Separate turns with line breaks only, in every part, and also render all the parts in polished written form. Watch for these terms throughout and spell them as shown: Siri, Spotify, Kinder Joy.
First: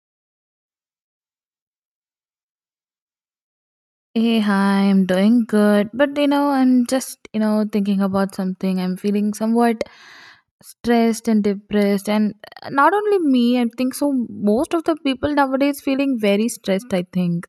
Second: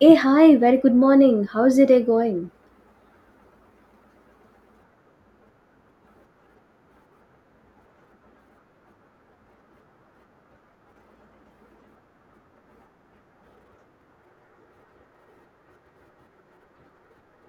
Hey, hi, very good morning. How's the day going?
Hey, hi, I'm doing good. But you know, I'm just, you know, thinking about something. I'm feeling somewhat stressed and depressed. And not only me, I think so. Most of the people nowadays feeling very stressed, I think.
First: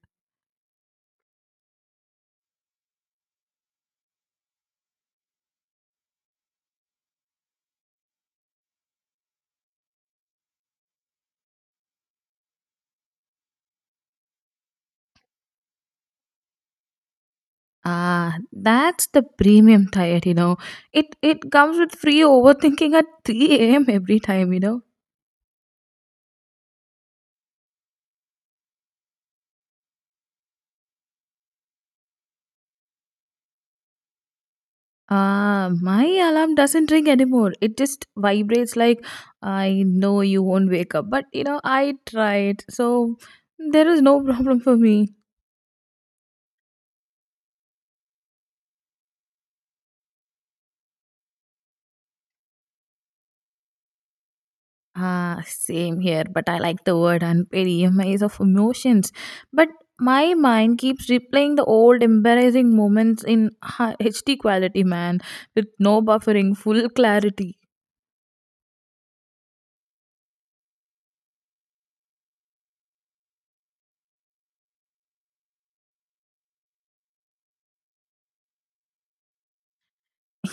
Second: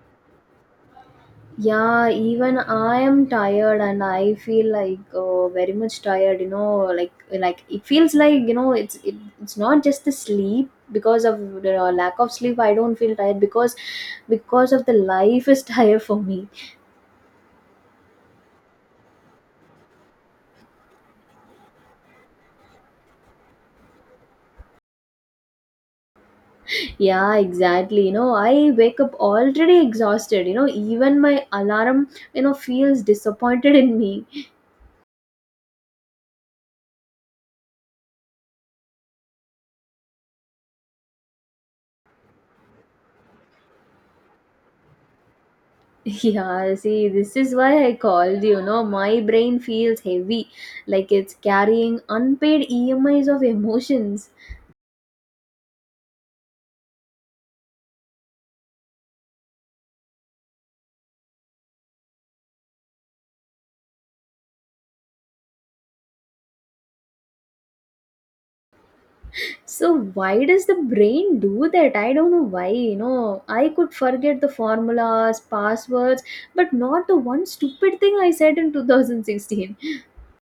Yeah, even I am tired and I feel like very much tired, you know, like it feels like, you know, it's not just the sleep because of the lack of sleep. I don't feel tired because of the life is tired for me.
Ah, that's the premium diet, you know. It comes with free overthinking at 3 a.m. every time, you know.
Yeah, exactly. You know, I wake up already exhausted, you know, even my alarm, you know, feels disappointed in me.
My alarm doesn't ring anymore. It just vibrates like I know you won't wake up. But you know, I tried. So there is no problem for me.
Yeah, see, this is why I called you. Know, my brain feels heavy, like it's carrying unpaid EMIs of emotions.
Ah, same here, but I like the word unpaid EMIs of emotions. But my mind keeps replaying the old embarrassing moments in HD quality, man, with no buffering, full clarity.
So, why does the brain do that? I don't know why. You know, I could forget the formulas, passwords, but not the one stupid thing I said in 2016.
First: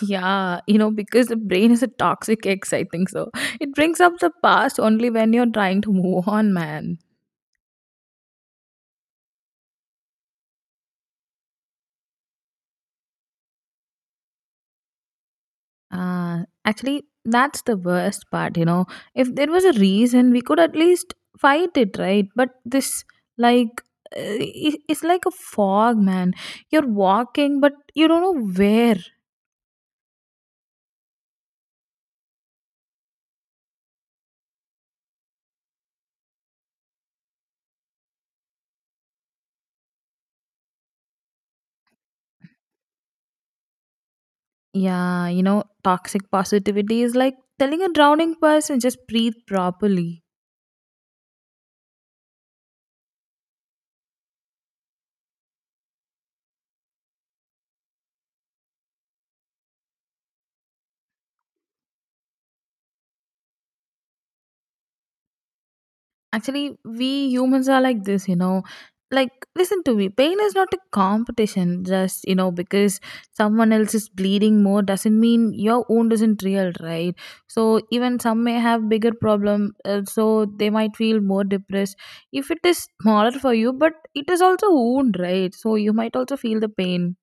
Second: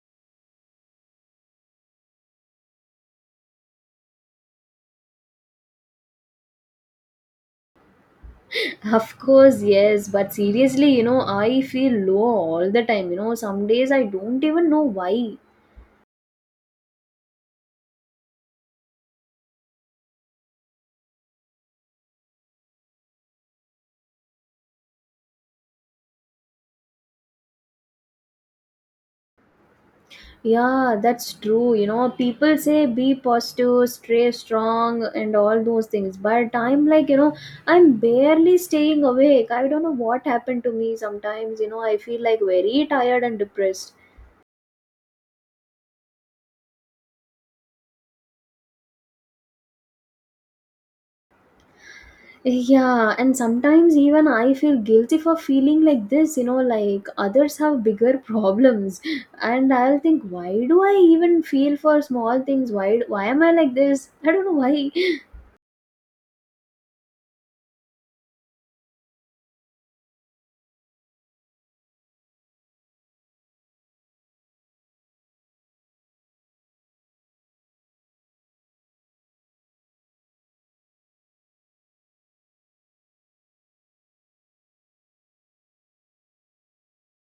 Yeah, you know, because the brain is a toxic ex, I think so. It brings up the past only when you're trying to move on, man.
Of course, yes, but seriously, you know, I feel low all the time. You know, some days I don't even know why.
Actually, that's the worst part, you know. If there was a reason, we could at least fight it, right? But like, uh, it's like a fog, man. You're walking, but you don't know where.
Yeah, that's true. You know, people say be positive, stay strong, and all those things. But I'm like, you know, I'm barely staying awake. I don't know what happened to me sometimes. You know, I feel like very tired and depressed.
Yeah, you know, toxic positivity is like telling a drowning person, just breathe properly.
Yeah, and sometimes even I feel guilty for feeling like this, you know, like others have bigger problems. And I'll think, why do I even feel for small things? Why am I like this? I don't know why.
Actually, we humans are like this, you know. Like, listen to me. Pain is not a competition. Just, you know, because someone else is bleeding more doesn't mean your wound isn't real, right? So, even some may have bigger problem, so they might feel more depressed. If it is smaller for you, but it is also wound, right? So, you might also feel the pain.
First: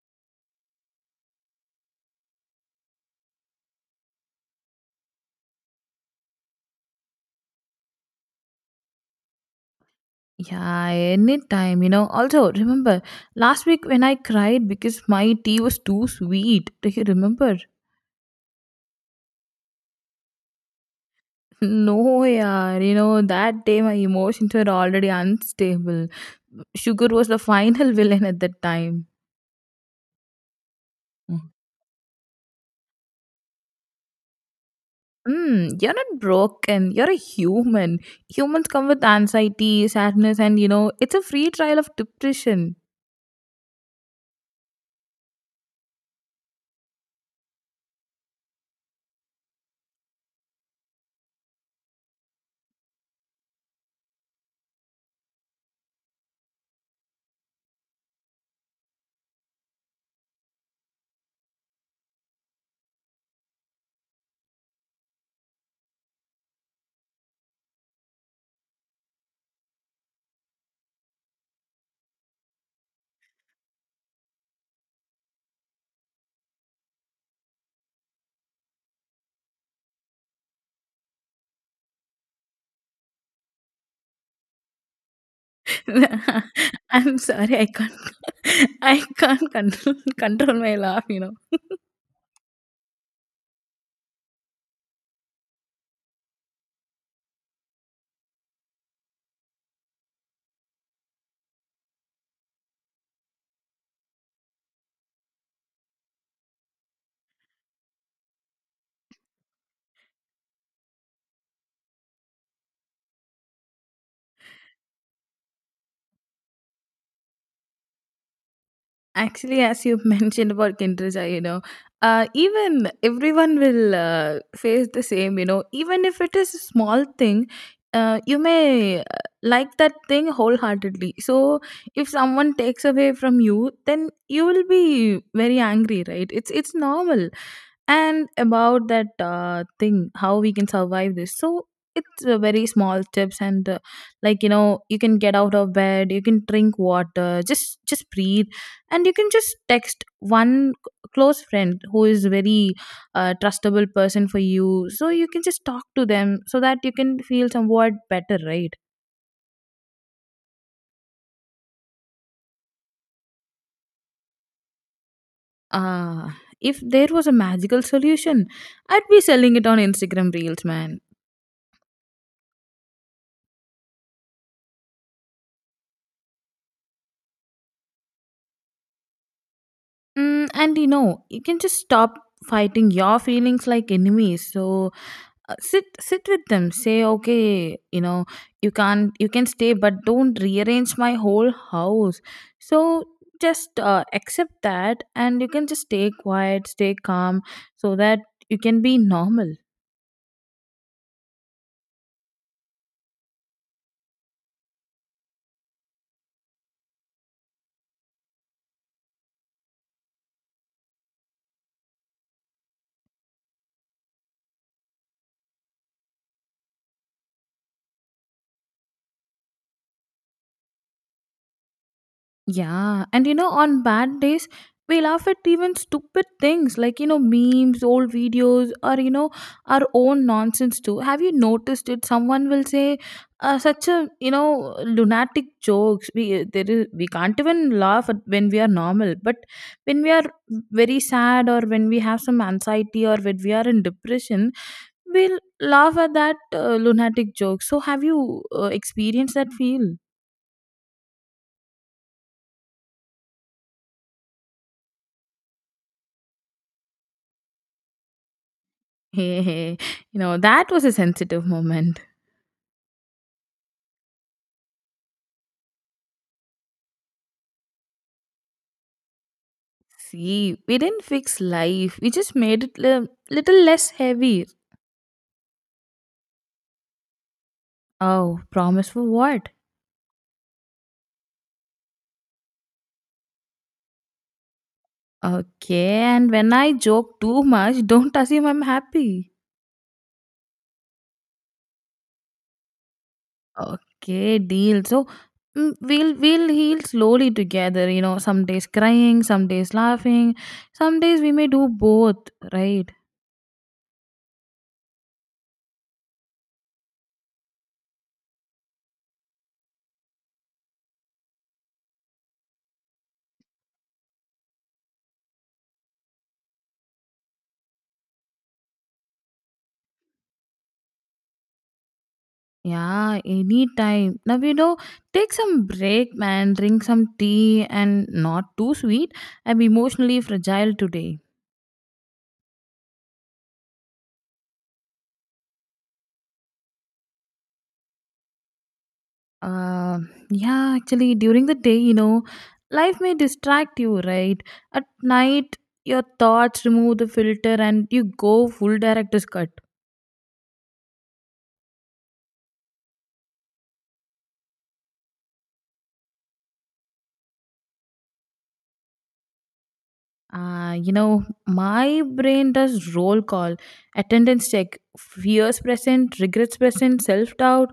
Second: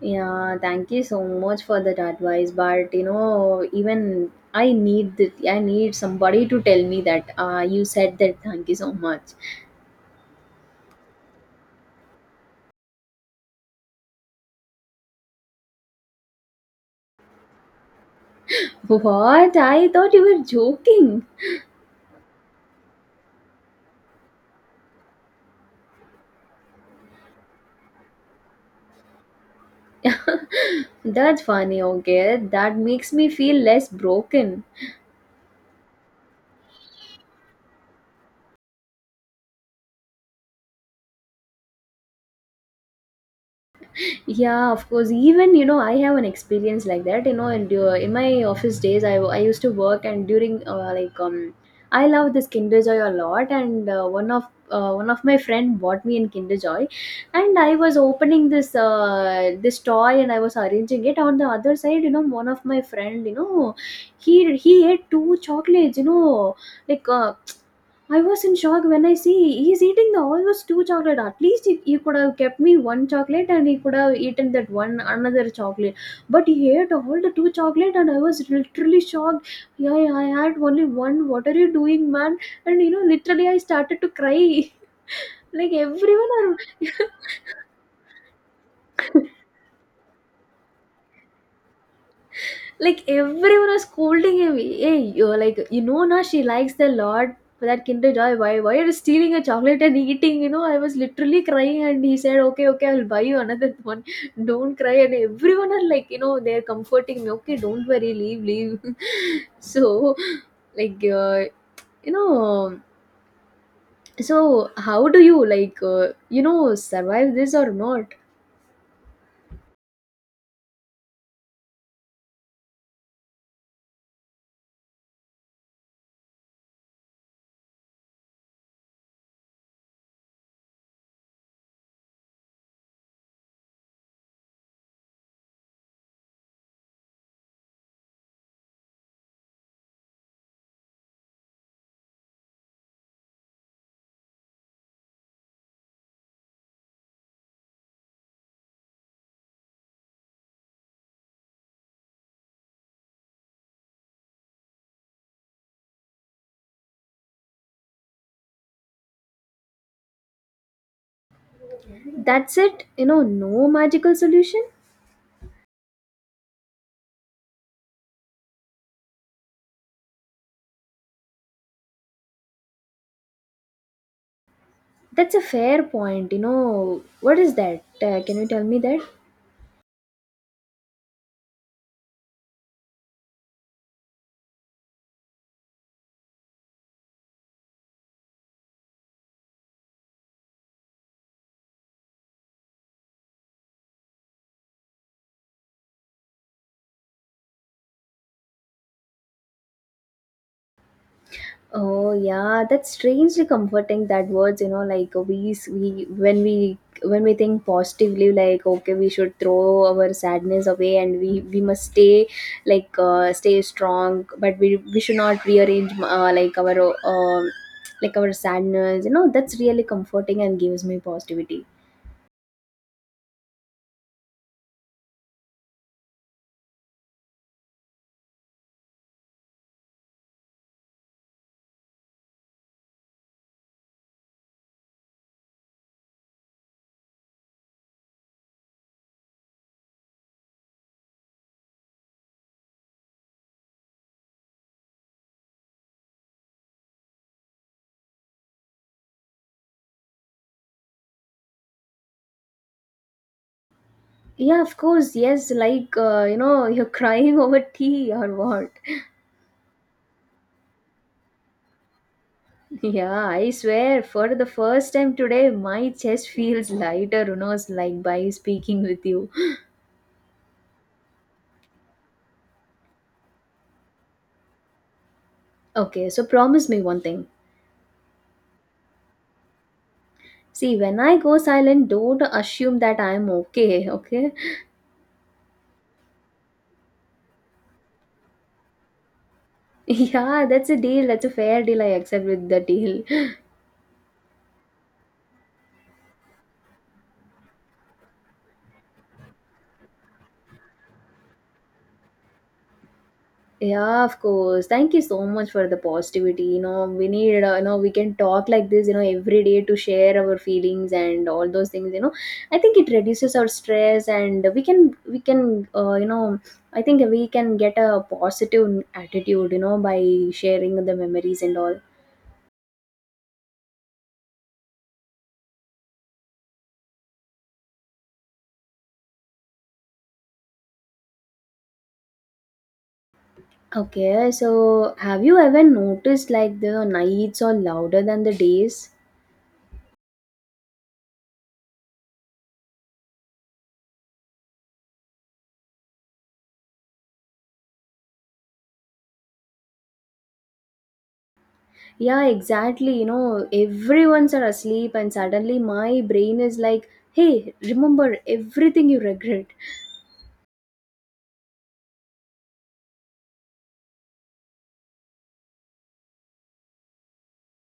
Yeah, thank you so much for that advice. But you know, even I need I need somebody to tell me that you said that. Thank you so much.
Yeah, anytime, you know. Also, remember, last week when I cried because my tea was too sweet. Do you remember?
What? I thought you were joking.
No, yeah, you know, that day my emotions were already unstable. Sugar was the final villain at that time. Mm.
That's funny. Okay, that makes me feel less broken.
Hmm, you're not broken. You're a human. Humans come with anxiety, sadness, and you know, it's a free trial of depression.
Yeah, of course. Even, you know, I have an experience like that. You know, and in my office days, I used to work and during I love this Kinder Joy a lot, and one of my friend bought me in Kinder Joy, and I was opening this this toy and I was arranging it. On the other side, you know, one of my friend, you know, he ate two chocolates. You know, like I was in shock when I see he's eating the almost two chocolate. At least he could have kept me one chocolate and he could have eaten that one another chocolate. But he ate all the two chocolate and I was literally shocked. Yeah, yeah, I had only one. What are you doing, man? And you know, literally I started to cry. Like everyone are
I'm sorry, I can't. I can't control, control my laugh. You know.
like everyone was scolding him. Hey, you're like, you know, now she likes the lord for that Kinder Joy. Why are you stealing a chocolate and eating? You know, I was literally crying and he said, okay, okay, I'll buy you another one. Don't cry. And everyone are like, you know, they're comforting me. Okay, don't worry, leave. So, like you know, so how do you you know, survive this or not?
Actually, as you mentioned about kinderja, you know, even everyone will face the same, you know, even if it is a small thing, you may like that thing wholeheartedly. So, if someone takes away from you, then you will be very angry, right? It's normal. And about that thing, how we can survive this. So, it's very small tips and like you know you can get out of bed, you can drink water, just breathe, and you can just text one close friend who is very trustable person for you, so you can just talk to them so that you can feel somewhat better, right?
That's it, you know, no magical solution.
uh if there was a magical solution, I'd be selling it on Instagram reels, man.
That's a fair point. You know, what is that? Can you tell me that?
Mm, and you know you can just stop fighting your feelings like enemies. So sit with them, say okay, you know, you can stay, but don't rearrange my whole house. So just accept that and you can just stay quiet, stay calm so that you can be normal.
Oh yeah, that's strangely comforting. That words, you know, like we when we think positively, like okay, we should throw our sadness away and we must stay like stay strong, but we should not rearrange um like our sadness. You know, that's really comforting and gives me positivity.
Yeah, and you know, on bad days, we laugh at even stupid things like, you know, memes, old videos, or, you know, our own nonsense too. Have you noticed it? Someone will say such a, you know, lunatic jokes. We can't even laugh at when we are normal, but when we are very sad or when we have some anxiety or when we are in depression, we'll laugh at that lunatic joke. So, have you experienced that feel?
Yeah, of course, yes. Like you know, you're crying over tea or what?
Hey, hey, you know, that was a sensitive moment.
Yeah, I swear, for the first time today, my chest feels lighter, who knows, like by speaking with you.
See, we didn't fix life, we just made it a little less heavy.
Okay, so promise me one thing.
Oh, promise for what?
See, when I go silent, don't assume that I'm okay, okay?
Okay, and when I joke too much, don't assume I'm happy.
Yeah, that's a deal, that's a fair deal. I accept with the deal.
Okay, deal. So mm, we'll heal slowly together, you know, some days crying, some days laughing, some days we may do both, right?
Yeah, of course. Thank you so much for the positivity. You know, we need, you know, we can talk like this, you know, every day to share our feelings and all those things, you know. I think it reduces our stress and we can, you know, I think we can get a positive attitude, you know, by sharing the memories and all.
Yeah, anytime. Now, you know, take some break, man. Drink some tea and not too sweet. I'm emotionally fragile today.
Okay, so have you ever noticed like the nights are louder than the days?
Uh, yeah, actually, during the day, you know, life may distract you, right? At night, your thoughts remove the filter and you go full director's cut.
Yeah, exactly. You know, everyone's are asleep, and suddenly my brain is like, hey, remember everything you regret.
You know, my brain does roll call, attendance check, fears present, regrets present, self doubt,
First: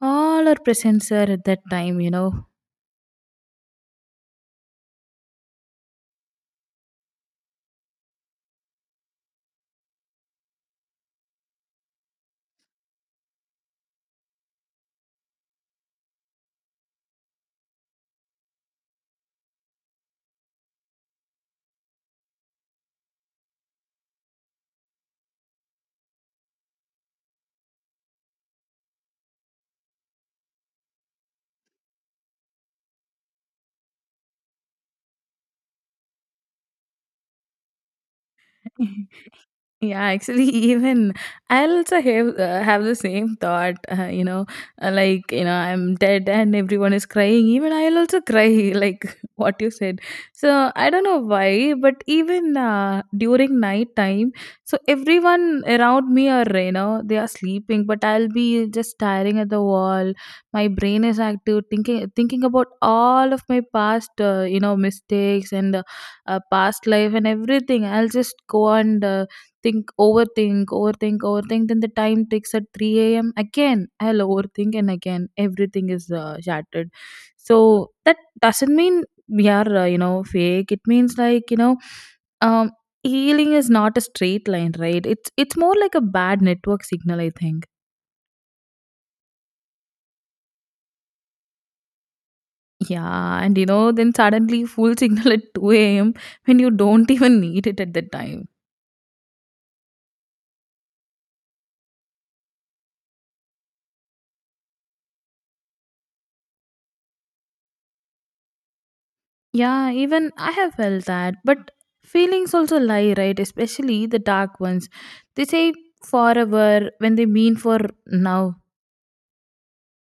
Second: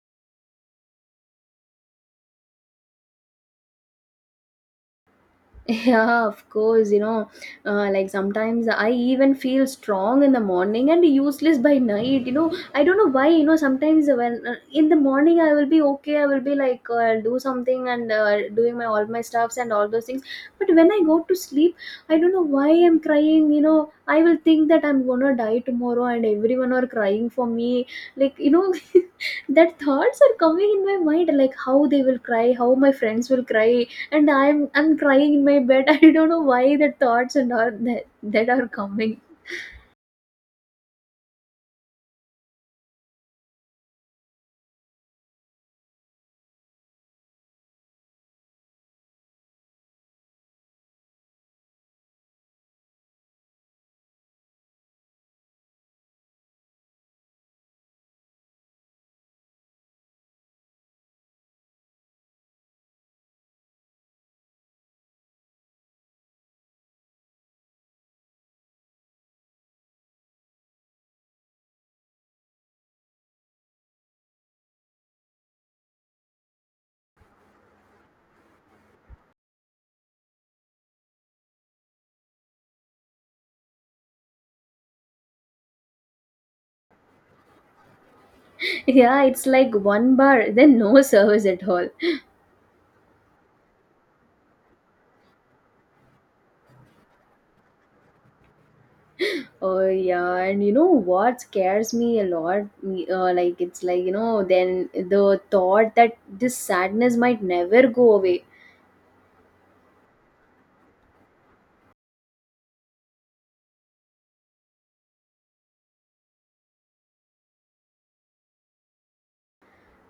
all are present, sir, at that time, you know.
Yeah, of course, you know, like sometimes I even feel strong in the morning and useless by night. You know, I don't know why, you know, sometimes when in the morning I will be okay, I will be like, I'll do something and doing my all my stuffs and all those things. But when I go to sleep, I don't know why I'm crying. You know, I will think that I'm gonna die tomorrow and everyone are crying for me. Like, you know, that thoughts are coming in my mind, like how they will cry, how my friends will cry and I'm crying in my bed. I don't know why the thoughts and all that are coming.
Yeah, actually, even I also have the same thought. Like you know, I'm dead and everyone is crying. Even I'll also cry, like what you said. So I don't know why, but even during night time, so everyone around me are you know they are sleeping, but I'll be just staring at the wall. My brain is active, thinking about all of my past, you know, mistakes and past life and everything. I'll just go and think, overthink, overthink, overthink. Then the time takes at 3 a.m. Again, I'll overthink and again everything is shattered. So that doesn't mean we are, you know, fake. It means like, you know, um, healing is not a straight line, right? It's more like a bad network signal, I think.
Yeah, it's like one bar, then no service at all.
Yeah, and you know, then suddenly full signal at 2 a.m. when you don't even need it at that time.
Oh yeah, and you know what scares me a lot? Like it's like, you know, then the thought that this sadness might never go away.
Yeah, even I have felt that. But feelings also lie, right? Especially the dark ones. They say forever when they mean for now.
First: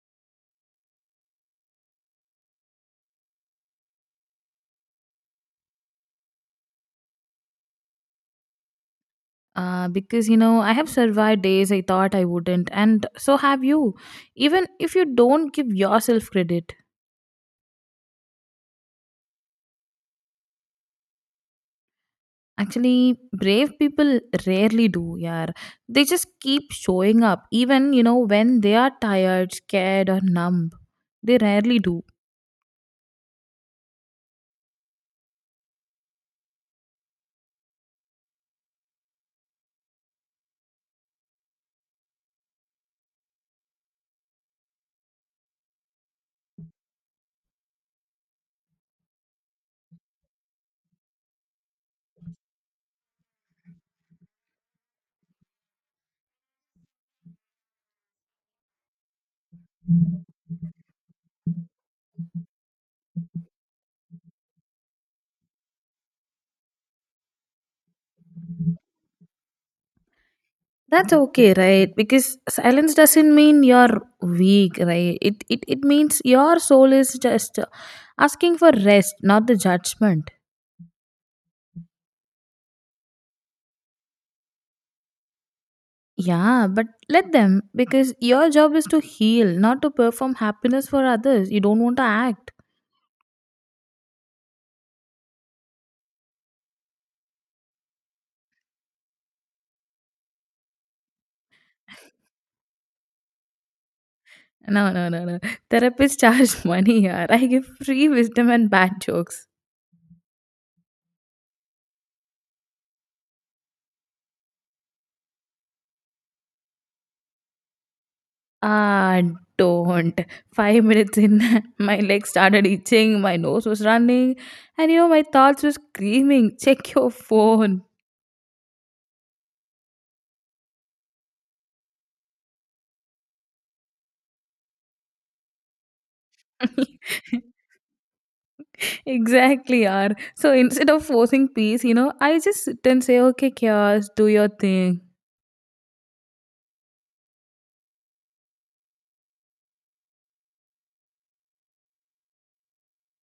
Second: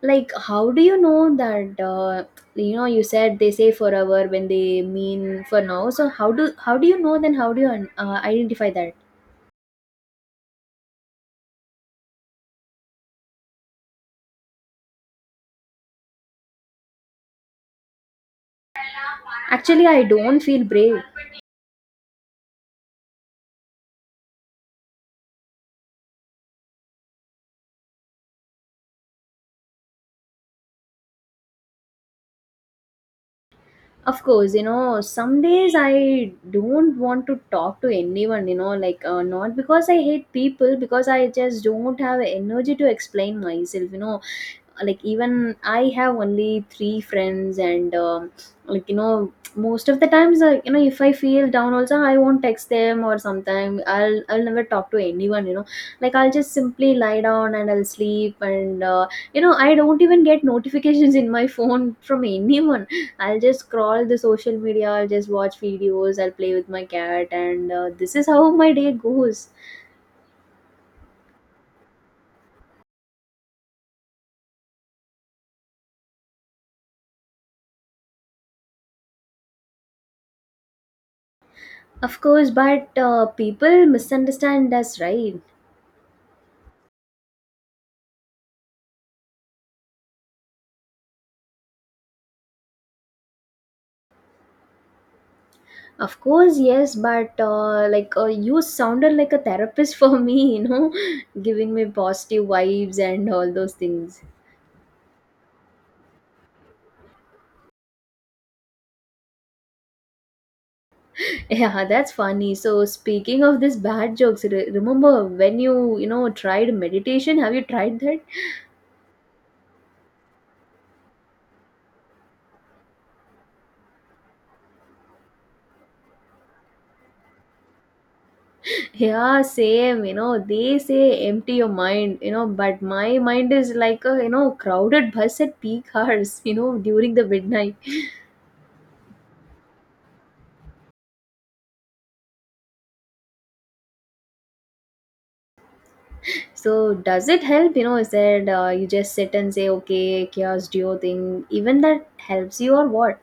Like how do you know that? You know, you said they say forever when they mean for now. So how do you know then? How do you identify that?
Because you know, I have survived days I thought I wouldn't, and so have you. Even if you don't give yourself credit,
Actually, I don't feel brave.
actually, brave people rarely do. Yeah, they just keep showing up, even you know, when they are tired, scared, or numb. They rarely do.
Of course, you know, some days I don't want to talk to anyone, you know, like not because I hate people, because I just don't have energy to explain myself, you know. Like, even I have only three friends, and like, you know, most of the times, you know, if I feel down, also, I won't text them, or sometime I'll never talk to anyone, you know. Like, I'll just simply lie down and I'll sleep, and you know, I don't even get notifications in my phone from anyone. I'll just scroll the social media, I'll just watch videos, I'll play with my cat, and this is how my day goes.
That's okay, right? Because silence doesn't mean you're weak, right? It means your soul is just asking for rest, not the judgment.
Of course, but people misunderstand us, right?
Yeah, but let them, because your job is to heal, not to perform happiness for others. You don't want to act.
Of course, yes, but you sounded like a therapist for me, you know, giving me positive vibes and all those things.
No. Therapists charge money. Here I give free wisdom and bad jokes.
Yeah, that's funny. So, speaking of this bad jokes, remember when you know, tried meditation? Have you tried that?
Ah, don't. 5 minutes in, my legs started itching, my nose was running, and you know, my thoughts were screaming, check your phone.
Yeah, same. You know, they say empty your mind, you know, but my mind is like a, you know, crowded bus at peak hours, you know, during the midnight.
Exactly, yaar. So instead of forcing peace, you know, I just sit and say, okay, chaos, do your thing.
So, does it help? You know, is that you just sit and say, okay, chaos duo thing, even that helps you or what?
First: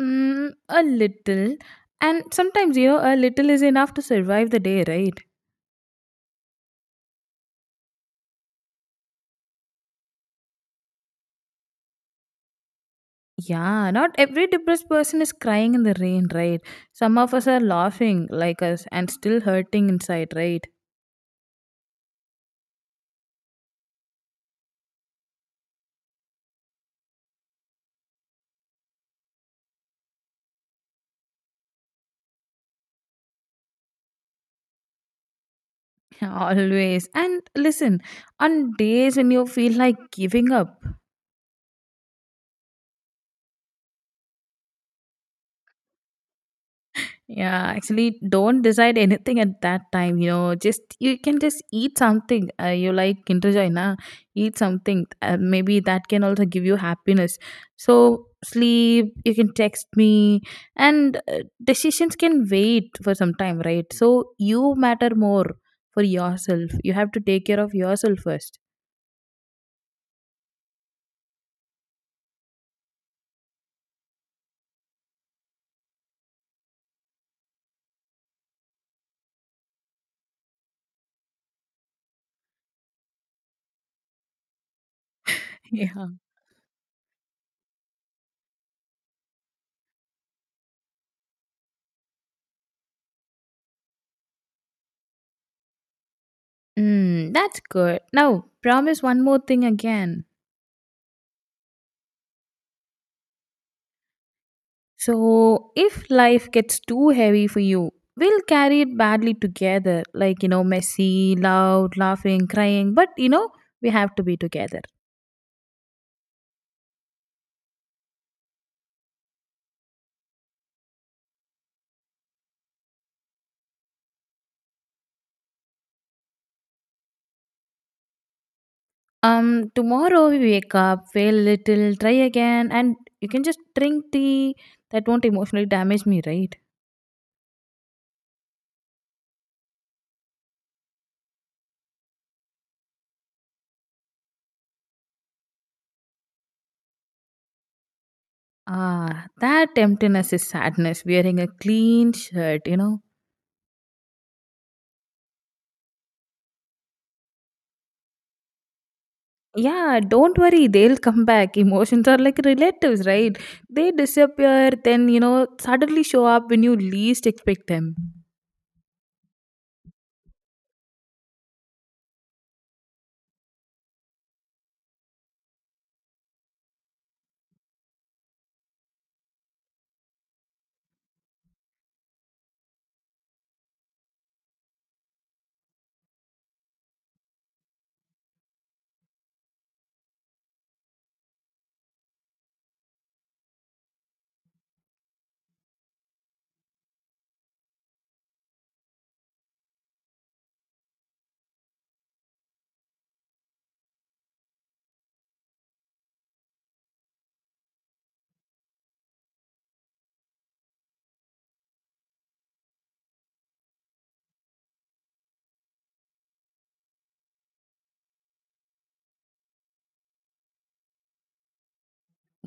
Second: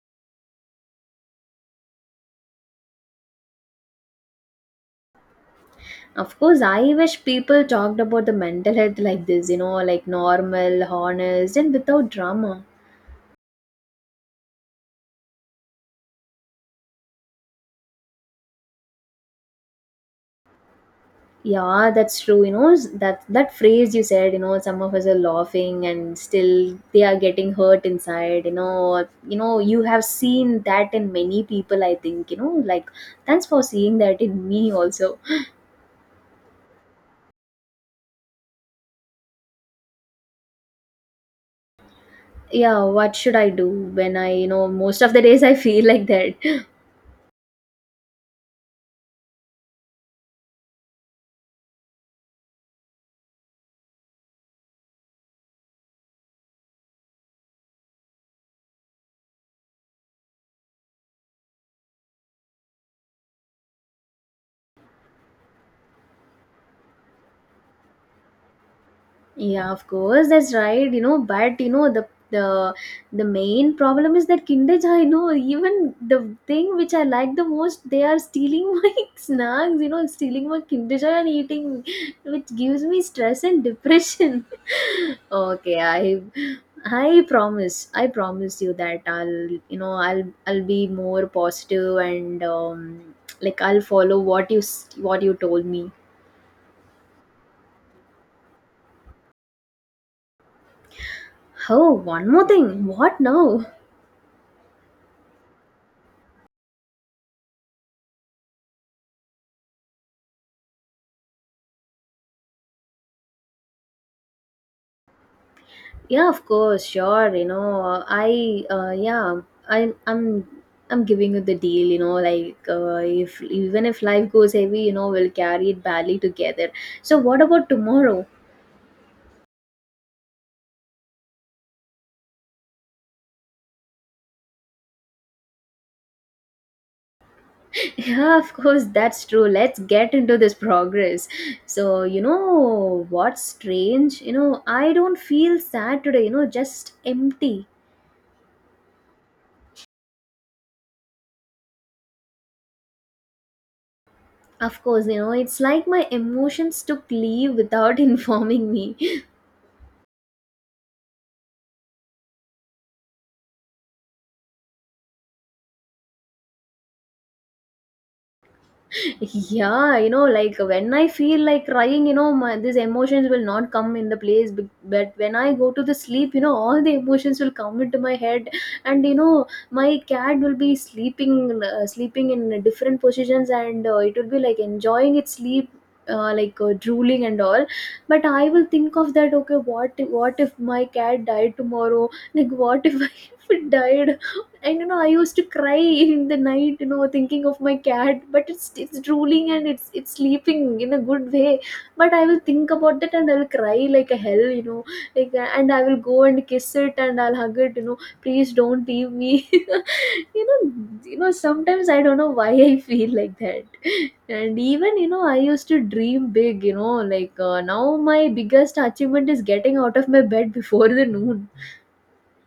Mm, a little. And sometimes, you know, a little is enough to survive the day, right?
Of course, I wish people talked about the mental health like this, you know, like normal, honest, and without drama.
Yeah, not every depressed person is crying in the rain, right? Some of us are laughing like us and still hurting inside, right?
Yeah, that's true. You know, that phrase you said, you know, some of us are laughing and still they are getting hurt inside, you know. You know, you have seen that in many people, I think, you know, like thanks for seeing that in me also.
Always. And listen, on days when you feel like giving up,
Yeah, what should I do when I, you know, most of the days I feel like that.
yeah, actually don't decide anything at that time. You know, just you can just eat something. You like Kinder Joy, na? Eat something. Maybe that can also give you happiness. So sleep. You can text me, and decisions can wait for some time, right? So you matter more for yourself. You have to take care of yourself first.
Yeah, of course, that's right. You know, but you know the main problem is that Kinder Joy. You know, even the thing which I like the most, they are stealing my snacks. You know, stealing my Kinder Joy and eating, which gives me stress and depression. Okay,
Yeah.
I promise, I promise you that I'll, you know, I'll be more positive and like I'll follow what you what you told me.
Mm, that's good. Now, promise one more thing again.
Oh, one more thing. What now?
So, if life gets too heavy for you, we'll carry it badly together. Like, you know, messy, loud, laughing, crying. But, you know, we have to be together.
Yeah, of course, sure. You know, I yeah, I'm I'm I'm giving you the deal. You know, like if even if life goes heavy, you know, we'll carry it badly together. So what about tomorrow?
Tomorrow we wake up, fail a little, try again, and you can just drink tea. That won't emotionally damage me, right?
Yeah, of course, that's true. Let's get into this progress. So you know what's strange? You know, I don't feel sad today. You know, just empty.
Ah, that emptiness is sadness. Wearing a clean shirt, you know.
Of course, you know, it's like my emotions took leave without informing me.
Yeah, don't worry, they'll come back. Emotions are like relatives, right? They disappear, then, you know, suddenly show up when you least expect them.
Yeah, like when I feel like crying, these emotions will not come in the place, but when I go to the sleep, all the emotions will come into my head. And my cat will be sleeping, sleeping in different positions, and it will be like enjoying its sleep, like, drooling and all. But I will think of that, okay, what if my cat died tomorrow, like what if I died. And you know. I used to cry in the night, thinking of my cat. But it's drooling, and it's sleeping in a good way. But I will think about that, and I will cry like a hell. Like, and I will go and kiss it, and I'll hug it. Please don't leave me. Sometimes I don't know why I feel like that. And even I used to dream big. Like, now my biggest achievement is getting out of my bed before the noon.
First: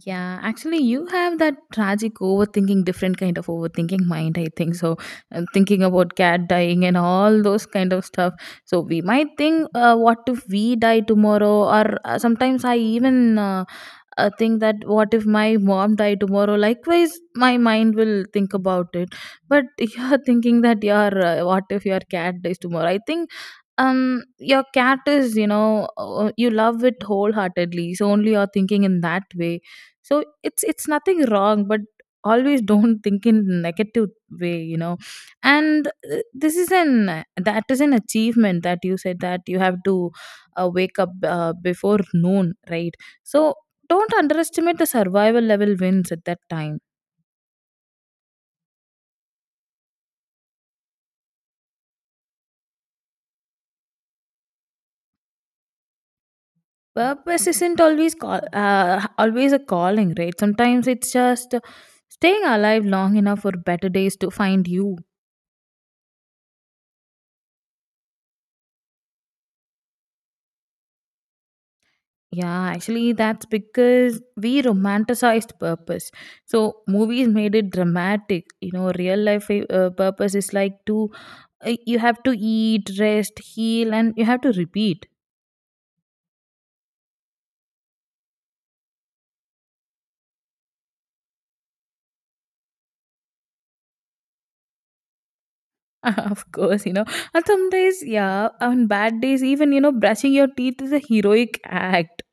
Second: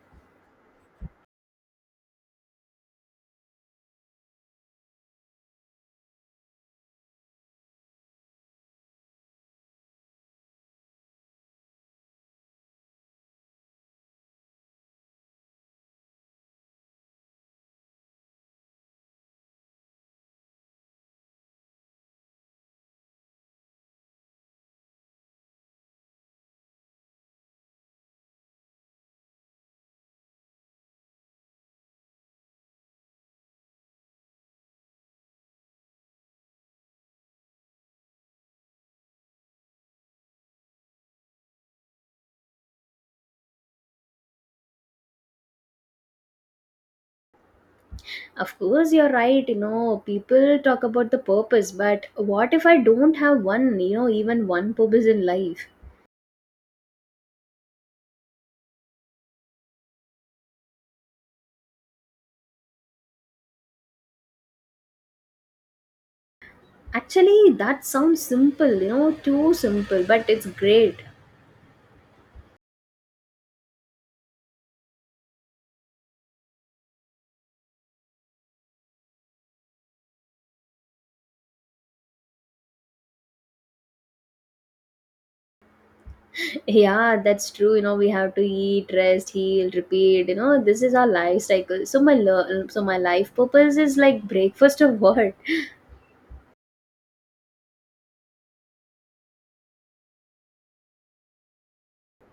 Yeah, actually, you have that tragic overthinking, different kind of overthinking mind, I think. So, and thinking about cat dying and all those kind of stuff. So, we might think, what if we die tomorrow? Or sometimes I even think that what if my mom die tomorrow. Likewise my mind will think about it, but you're thinking that your what if your cat dies tomorrow. I think your cat is, you know, you love it wholeheartedly, so only you're thinking in that way. So it's nothing wrong, but always don't think in negative way, you know. And this is an that is an achievement, that you said that you have to wake up before noon, right? So don't underestimate the survival level wins at that time.
Of course, you're right. People talk about the purpose, but what if I don't have one, even one purpose in life?
Purpose isn't always call, always a calling, right? Sometimes it's just staying alive long enough for better days to find you.
Actually, that sounds simple, too simple, but it's great.
Yeah, actually that's because we romanticized purpose. So movies made it dramatic, you know. Real life, purpose is like to, you have to eat, rest, heal, and you have to repeat.
Yeah, that's true. We have to eat, rest, heal, repeat. This is our life cycle. So so my life purpose is like breakfast of what?
Of course, you know. And some days, yeah, on bad days, even, you know, brushing your teeth is a heroic act.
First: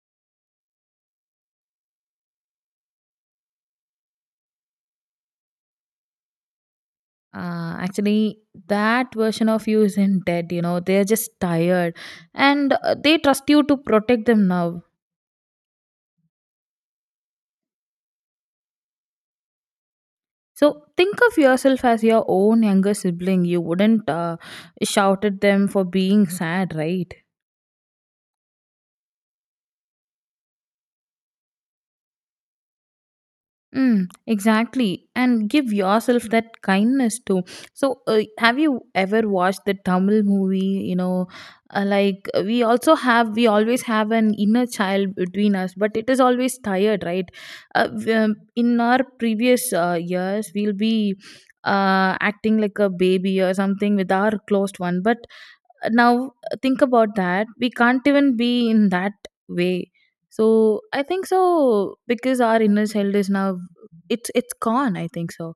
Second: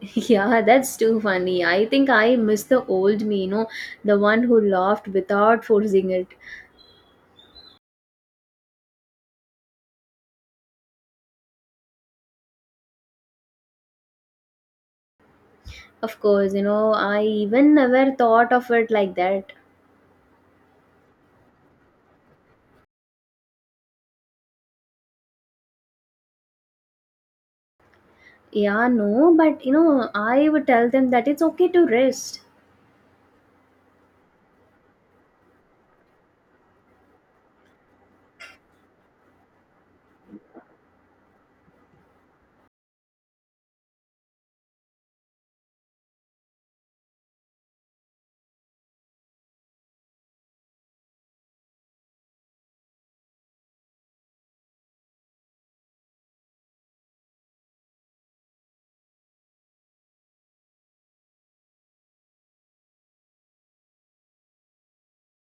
yeah, that's too funny. I think I miss the old me, the one who laughed without forcing it.
Actually, that version of you isn't dead, you know, they're just tired and they trust you to protect them now.
Of course, I even never thought of it like that.
So think of yourself as your own younger sibling. You wouldn't shout at them for being sad, right?
Yeah, no, but I would tell them that it's okay to rest.
Mm, exactly. And give yourself that kindness too. So, have you ever watched the Tamil movie? You know, we always have an inner child between us, but it is always tired, right? In our previous years, we'll be acting like a baby or something with our closed one. But now, think about that we can't even be in that way. So I think so, because our inner child is now, it's gone, I think so.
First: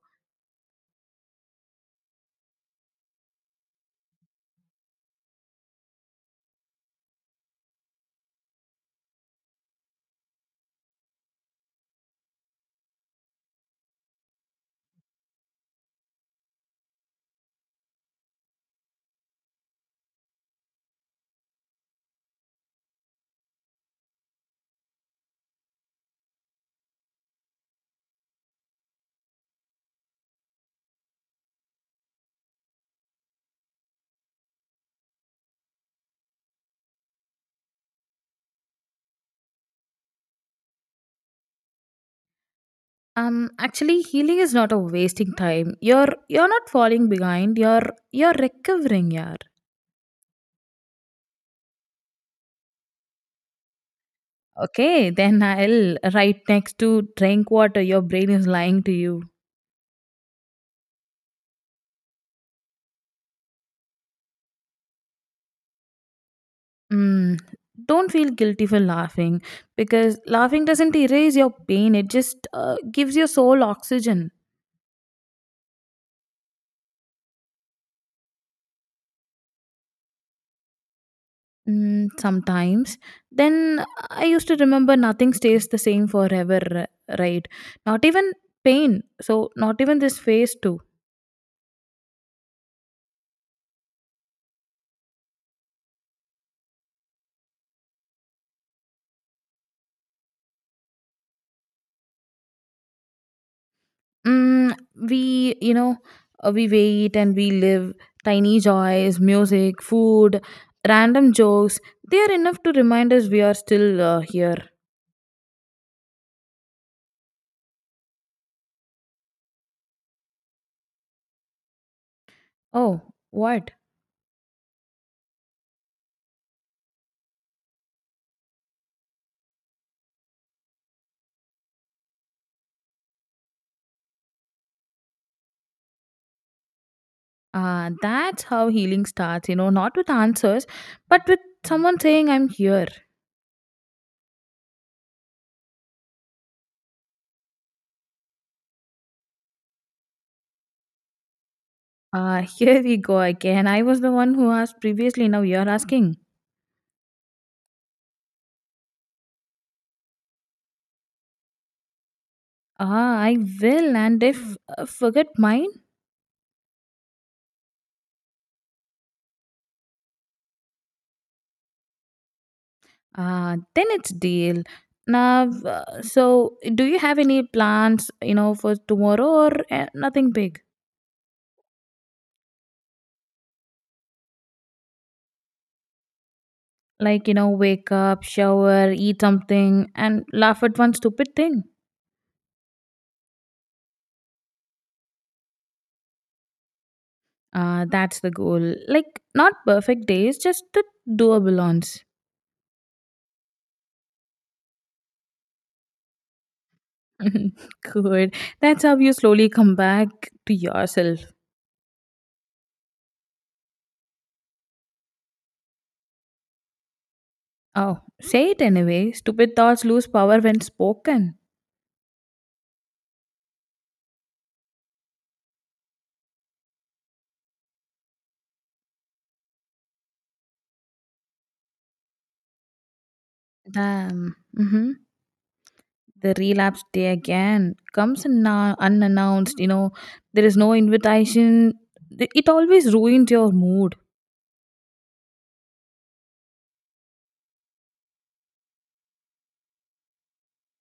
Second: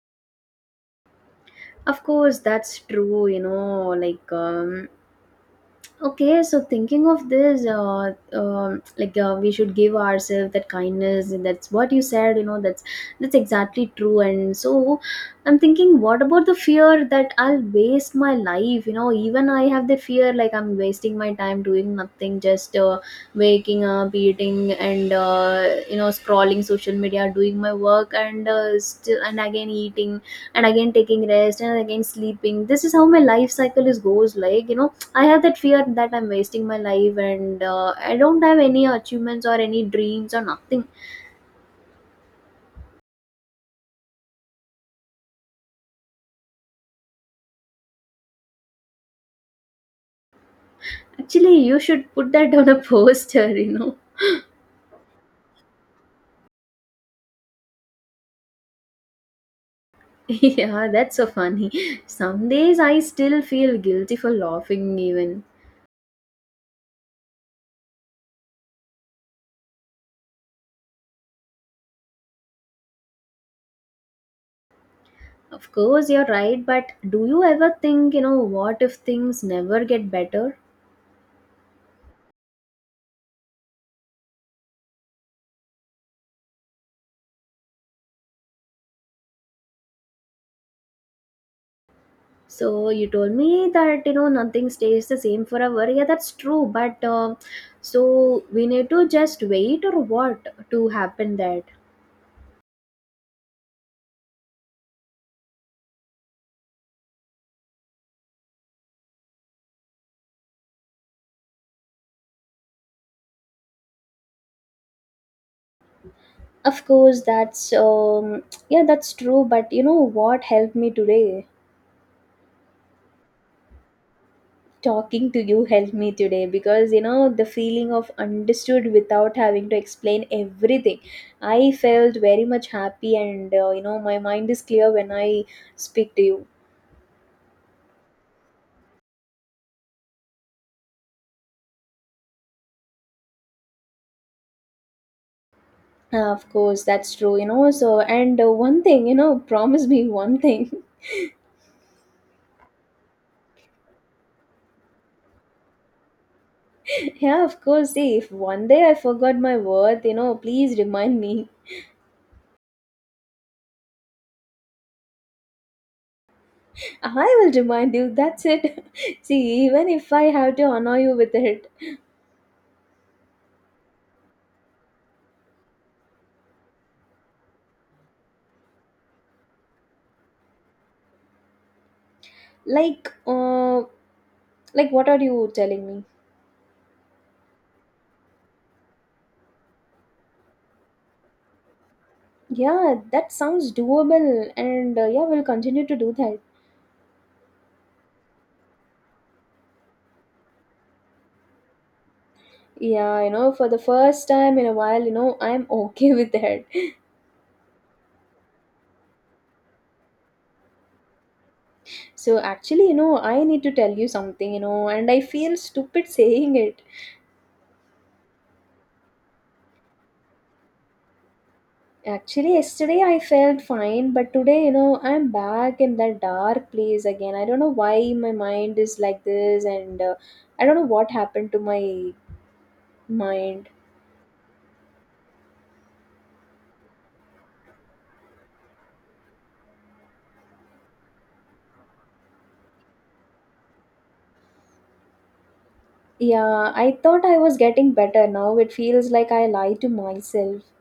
Of course, that's true, like, okay, so thinking of this, like, we should give ourselves that kindness, and that's what you said. That's exactly true. And so, I'm thinking, what about the fear that I'll waste my life? Even I have the fear, like I'm wasting my time doing nothing, just waking up, eating, and scrolling social media, doing my work, and still, and again eating, and again taking rest, and again sleeping. This is how my life cycle is goes. I have that fear that I'm wasting my life, and I don't have any achievements or any dreams or nothing.
Actually healing is not a wasting time. You're not falling behind, you're recovering, yaar.
Actually, you should put that on a poster.
Okay, then I'll right next to drink water, your brain is lying to you.
yeah, that's so funny. Some days I still feel guilty for laughing, even.
Mm, don't feel guilty for laughing, because laughing doesn't erase your pain, it just gives your soul oxygen.
Of course, you're right, but do you ever think, what if things never get better?
Mm, sometimes. Then I used to remember nothing stays the same forever, right? Not even pain. So, not even this phase, too.
So, you told me that, nothing stays the same forever. Yeah, that's true, but so we need to just wait or what to happen that?
Mm, we, you know, we wait and we live. Tiny joys, music, food, random jokes, they are enough to remind us we are still here.
Of course, that's yeah, that's true. But you know what helped me today?
Oh, what?
Talking to you helped me today, because the feeling of understood without having to explain everything. I felt very much happy, and my mind is clear when I speak to you.
That's how healing starts, you know, not with answers, but with someone saying, I'm here.
Of course, that's true. So and one thing, promise me one thing.
Ah, here we go again. I was the one who asked previously. Now you're asking.
yeah, of course. See, if one day I forgot my word, please remind me.
Ah, I will. And if forget mine,
I will remind you. That's it. See, even if I have to annoy you with it,
ah, then it's deal. Now, so do you have any plans? You know, for tomorrow? Or nothing big?
like, uh, like what are you telling me?
Like, you know, wake up, shower, eat something, and laugh at one stupid thing.
Yeah, that sounds doable, and yeah, we'll continue to do that.
Ah, that's the goal. Like not perfect days, just the doable ones.
Yeah, for the first time in a while, I'm okay with that.
Good. That's how you slowly come back to yourself.
So actually, I need to tell you something, and I feel stupid saying it.
Oh, say it anyway. Stupid thoughts lose power when spoken.
Actually, yesterday I felt fine, but today, I'm back in that dark place again. I don't know why my mind is like this, and I don't know what happened to my mind.
Damn. Hmm. The relapse day again comes in now unannounced. You know, there is no invitation. It always ruins your mood.
Yeah, I thought I was getting better. Now it feels like I lie to myself.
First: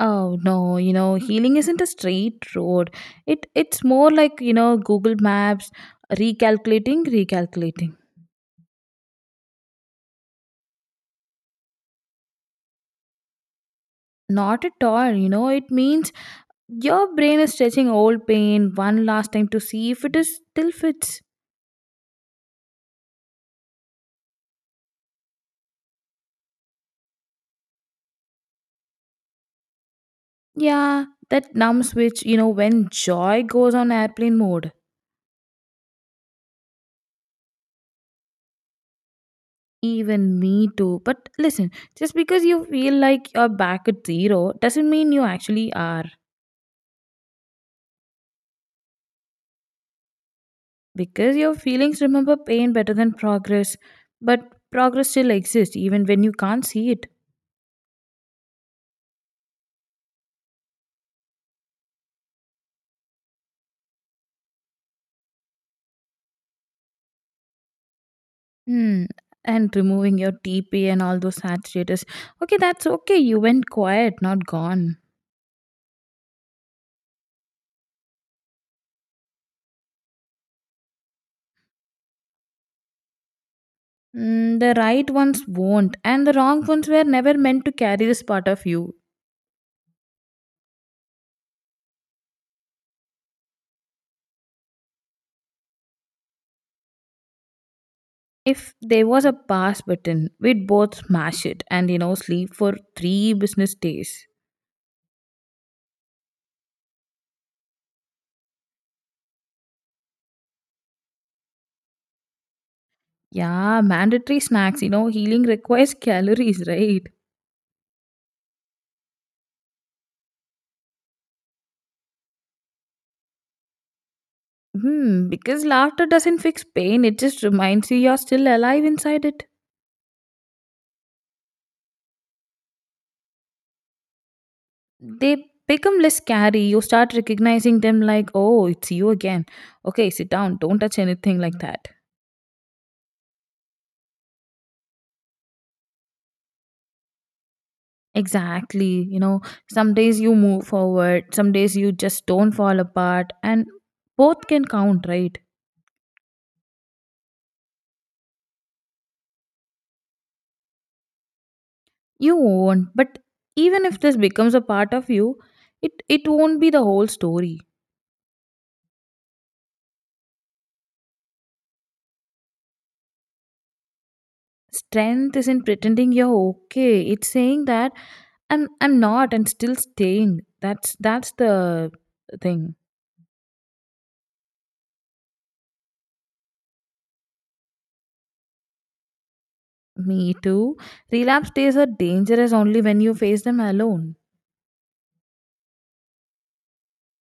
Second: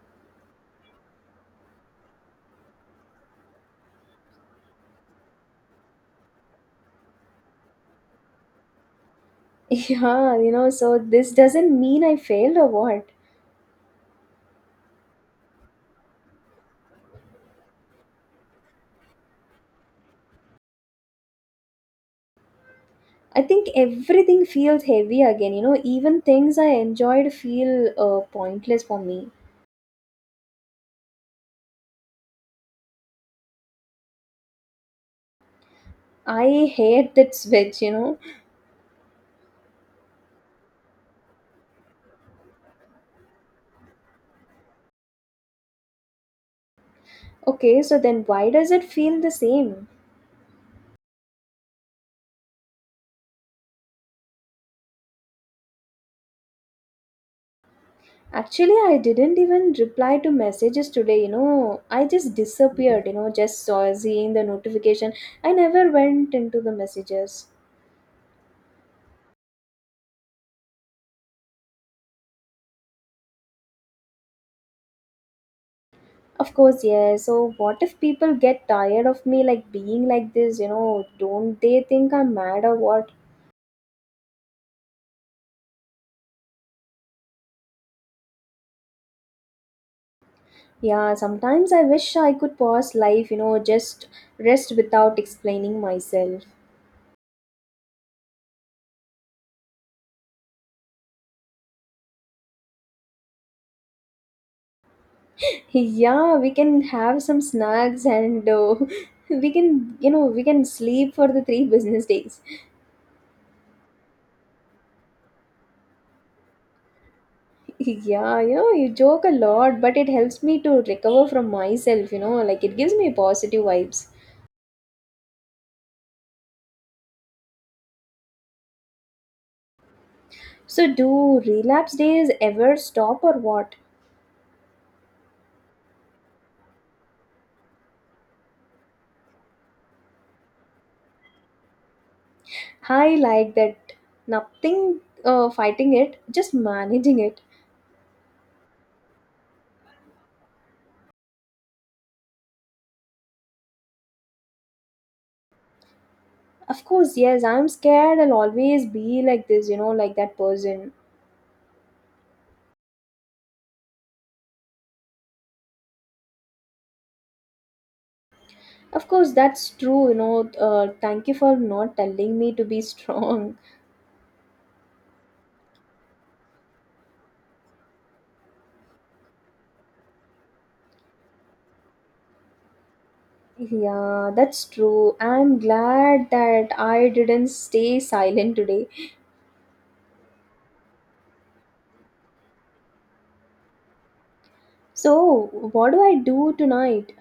Oh no, you know, healing isn't a straight road. It's more like, you know, Google Maps recalculating, recalculating.
Yeah, so this doesn't mean I failed or what.
Not at all. You know, it means your brain is stretching old pain one last time to see if it is still fits.
I think everything feels heavy again, even things I enjoyed feel pointless for me.
Yeah, that numb switch, you know, when joy goes on airplane mode.
I hate that switch.
Even me too. But listen, just because you feel like you're back at zero doesn't mean you actually are.
Okay, so then why does it feel the same?
Because your feelings remember pain better than progress. But progress still exists even when you can't see it.
Actually, I didn't even reply to messages today. I just disappeared, just saw seeing the notification. I never went into the messages.
Hmm. And removing your TP and all those sad status. Okay, that's okay. You went quiet, not gone.
Of course, yeah. So what if people get tired of me like being like this? Don't they think I'm mad or what?
Mm, the right ones won't, and the wrong ones were never meant to carry this part of you.
Yeah, sometimes I wish I could pause life, just rest without explaining myself.
If there was a pass button, we'd both smash it and, you know, sleep for three business days.
Yeah, we can have some snacks, and we can, we can sleep for the 3 business days.
Yeah, mandatory snacks, you know, healing requires calories, right?
yeah, you joke a lot, but it helps me to recover from myself, like it gives me positive vibes.
Hmm, because laughter doesn't fix pain, it just reminds you you're still alive inside it.
So do relapse days ever stop or what?
They become less scary. You start recognizing them like, oh, it's you again. Okay, sit down, don't touch anything like that.
I like that. Nothing, fighting it, just managing it.
Exactly. You know, some days you move forward, some days you just don't fall apart, and both can count, right?
Of course, yes, I'm scared I'll always be like this, like that person.
You won't, but even if this becomes a part of you, it won't be the whole story.
Of course, that's true. Thank you for not telling me to be strong.
Strength isn't pretending you're okay. It's saying that I'm not and still staying. That's the thing.
Yeah, that's true. I'm glad that I didn't stay silent today.
Me too. Relapse days are dangerous only when you face them alone.
So, what do I do tonight?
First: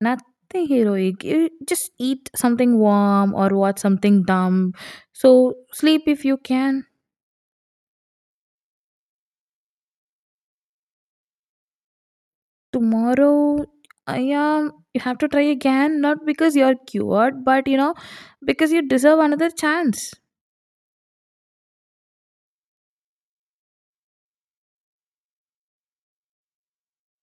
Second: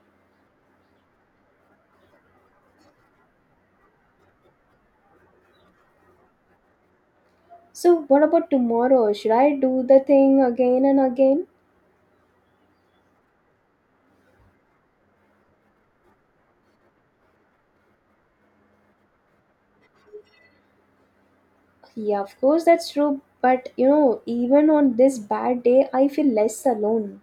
Nothing heroic. You just eat something warm or watch something dumb. So sleep if you can.
So, what about tomorrow? Should I do the thing again and again?
Tomorrow, yeah, you have to try again, not because you're cured, but you know, because you deserve another chance.
Yeah, of course, that's true. But even on this bad day, I feel less alone.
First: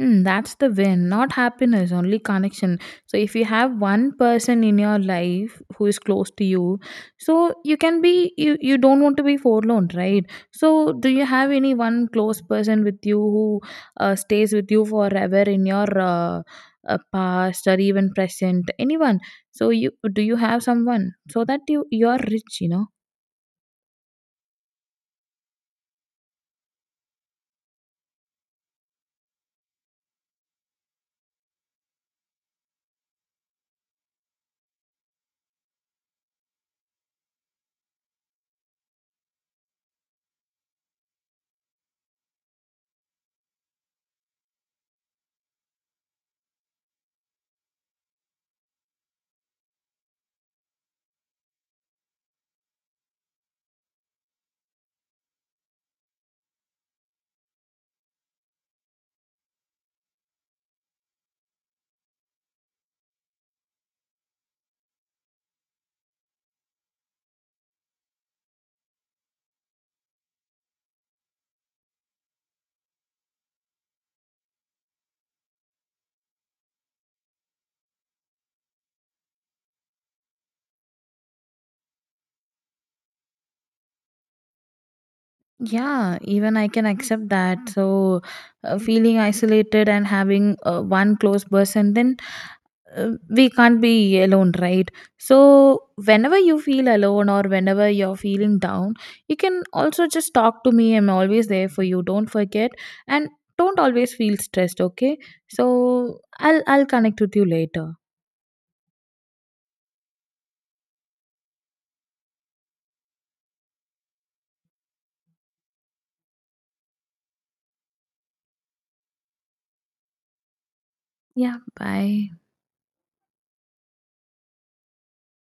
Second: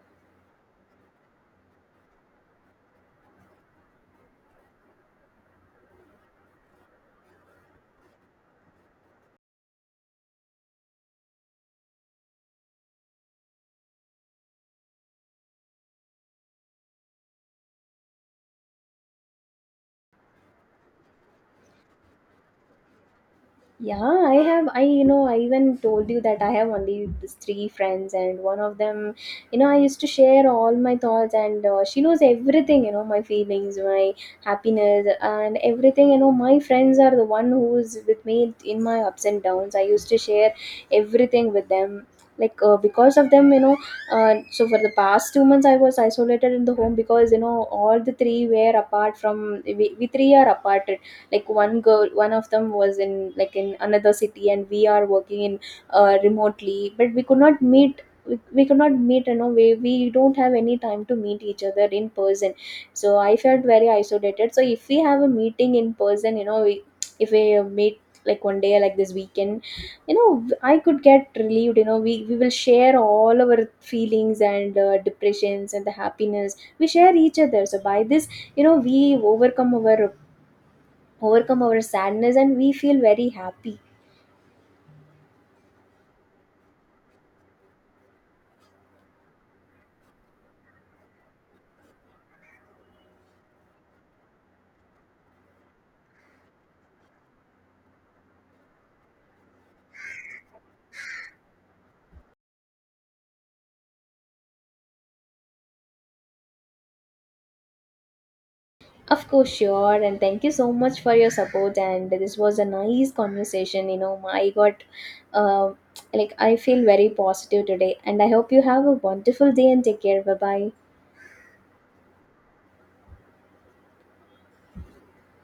Mm, that's the win, not happiness, only connection. So, if you have one person in your life who is close to you, so you can be, you don't want to be forlorn, right? So, do you have any one close person with you who stays with you forever in your past or even present? Anyone? So, you do you have someone so that you are rich, you know?
Yeah, I have. I, I even told you that I have only these three friends, and one of them, I used to share all my thoughts, and she knows everything, my feelings, my happiness, and everything. My friends are the one who's with me in my ups and downs. I used to share everything with them. Like, because of them, so for the past 2 months, I was isolated in the home, because all the three were apart from we three are apart, like one girl, one of them was in, like, in another city, and we are working in, remotely, but we could not meet, we could not meet, we don't have any time to meet each other in person. So I felt very isolated, so if we have a meeting in person, if we meet like one day, like this weekend, I could get relieved. We will share all our feelings and depressions and the happiness we share each other, so by this, we overcome our sadness, and we feel very happy.
Yeah, even I can accept that. So, feeling isolated and having one close person, then we can't be alone, right? So whenever you feel alone or whenever you're feeling down, you can also just talk to me. I'm always there for you, don't forget. And don't always feel stressed, okay? So I'll connect with you later.
Of course, sure. And thank you so much for your support. And this was a nice conversation. I got, uh, like, I feel very positive today. And I hope you have a wonderful day and take care. Bye bye.
Yeah, bye.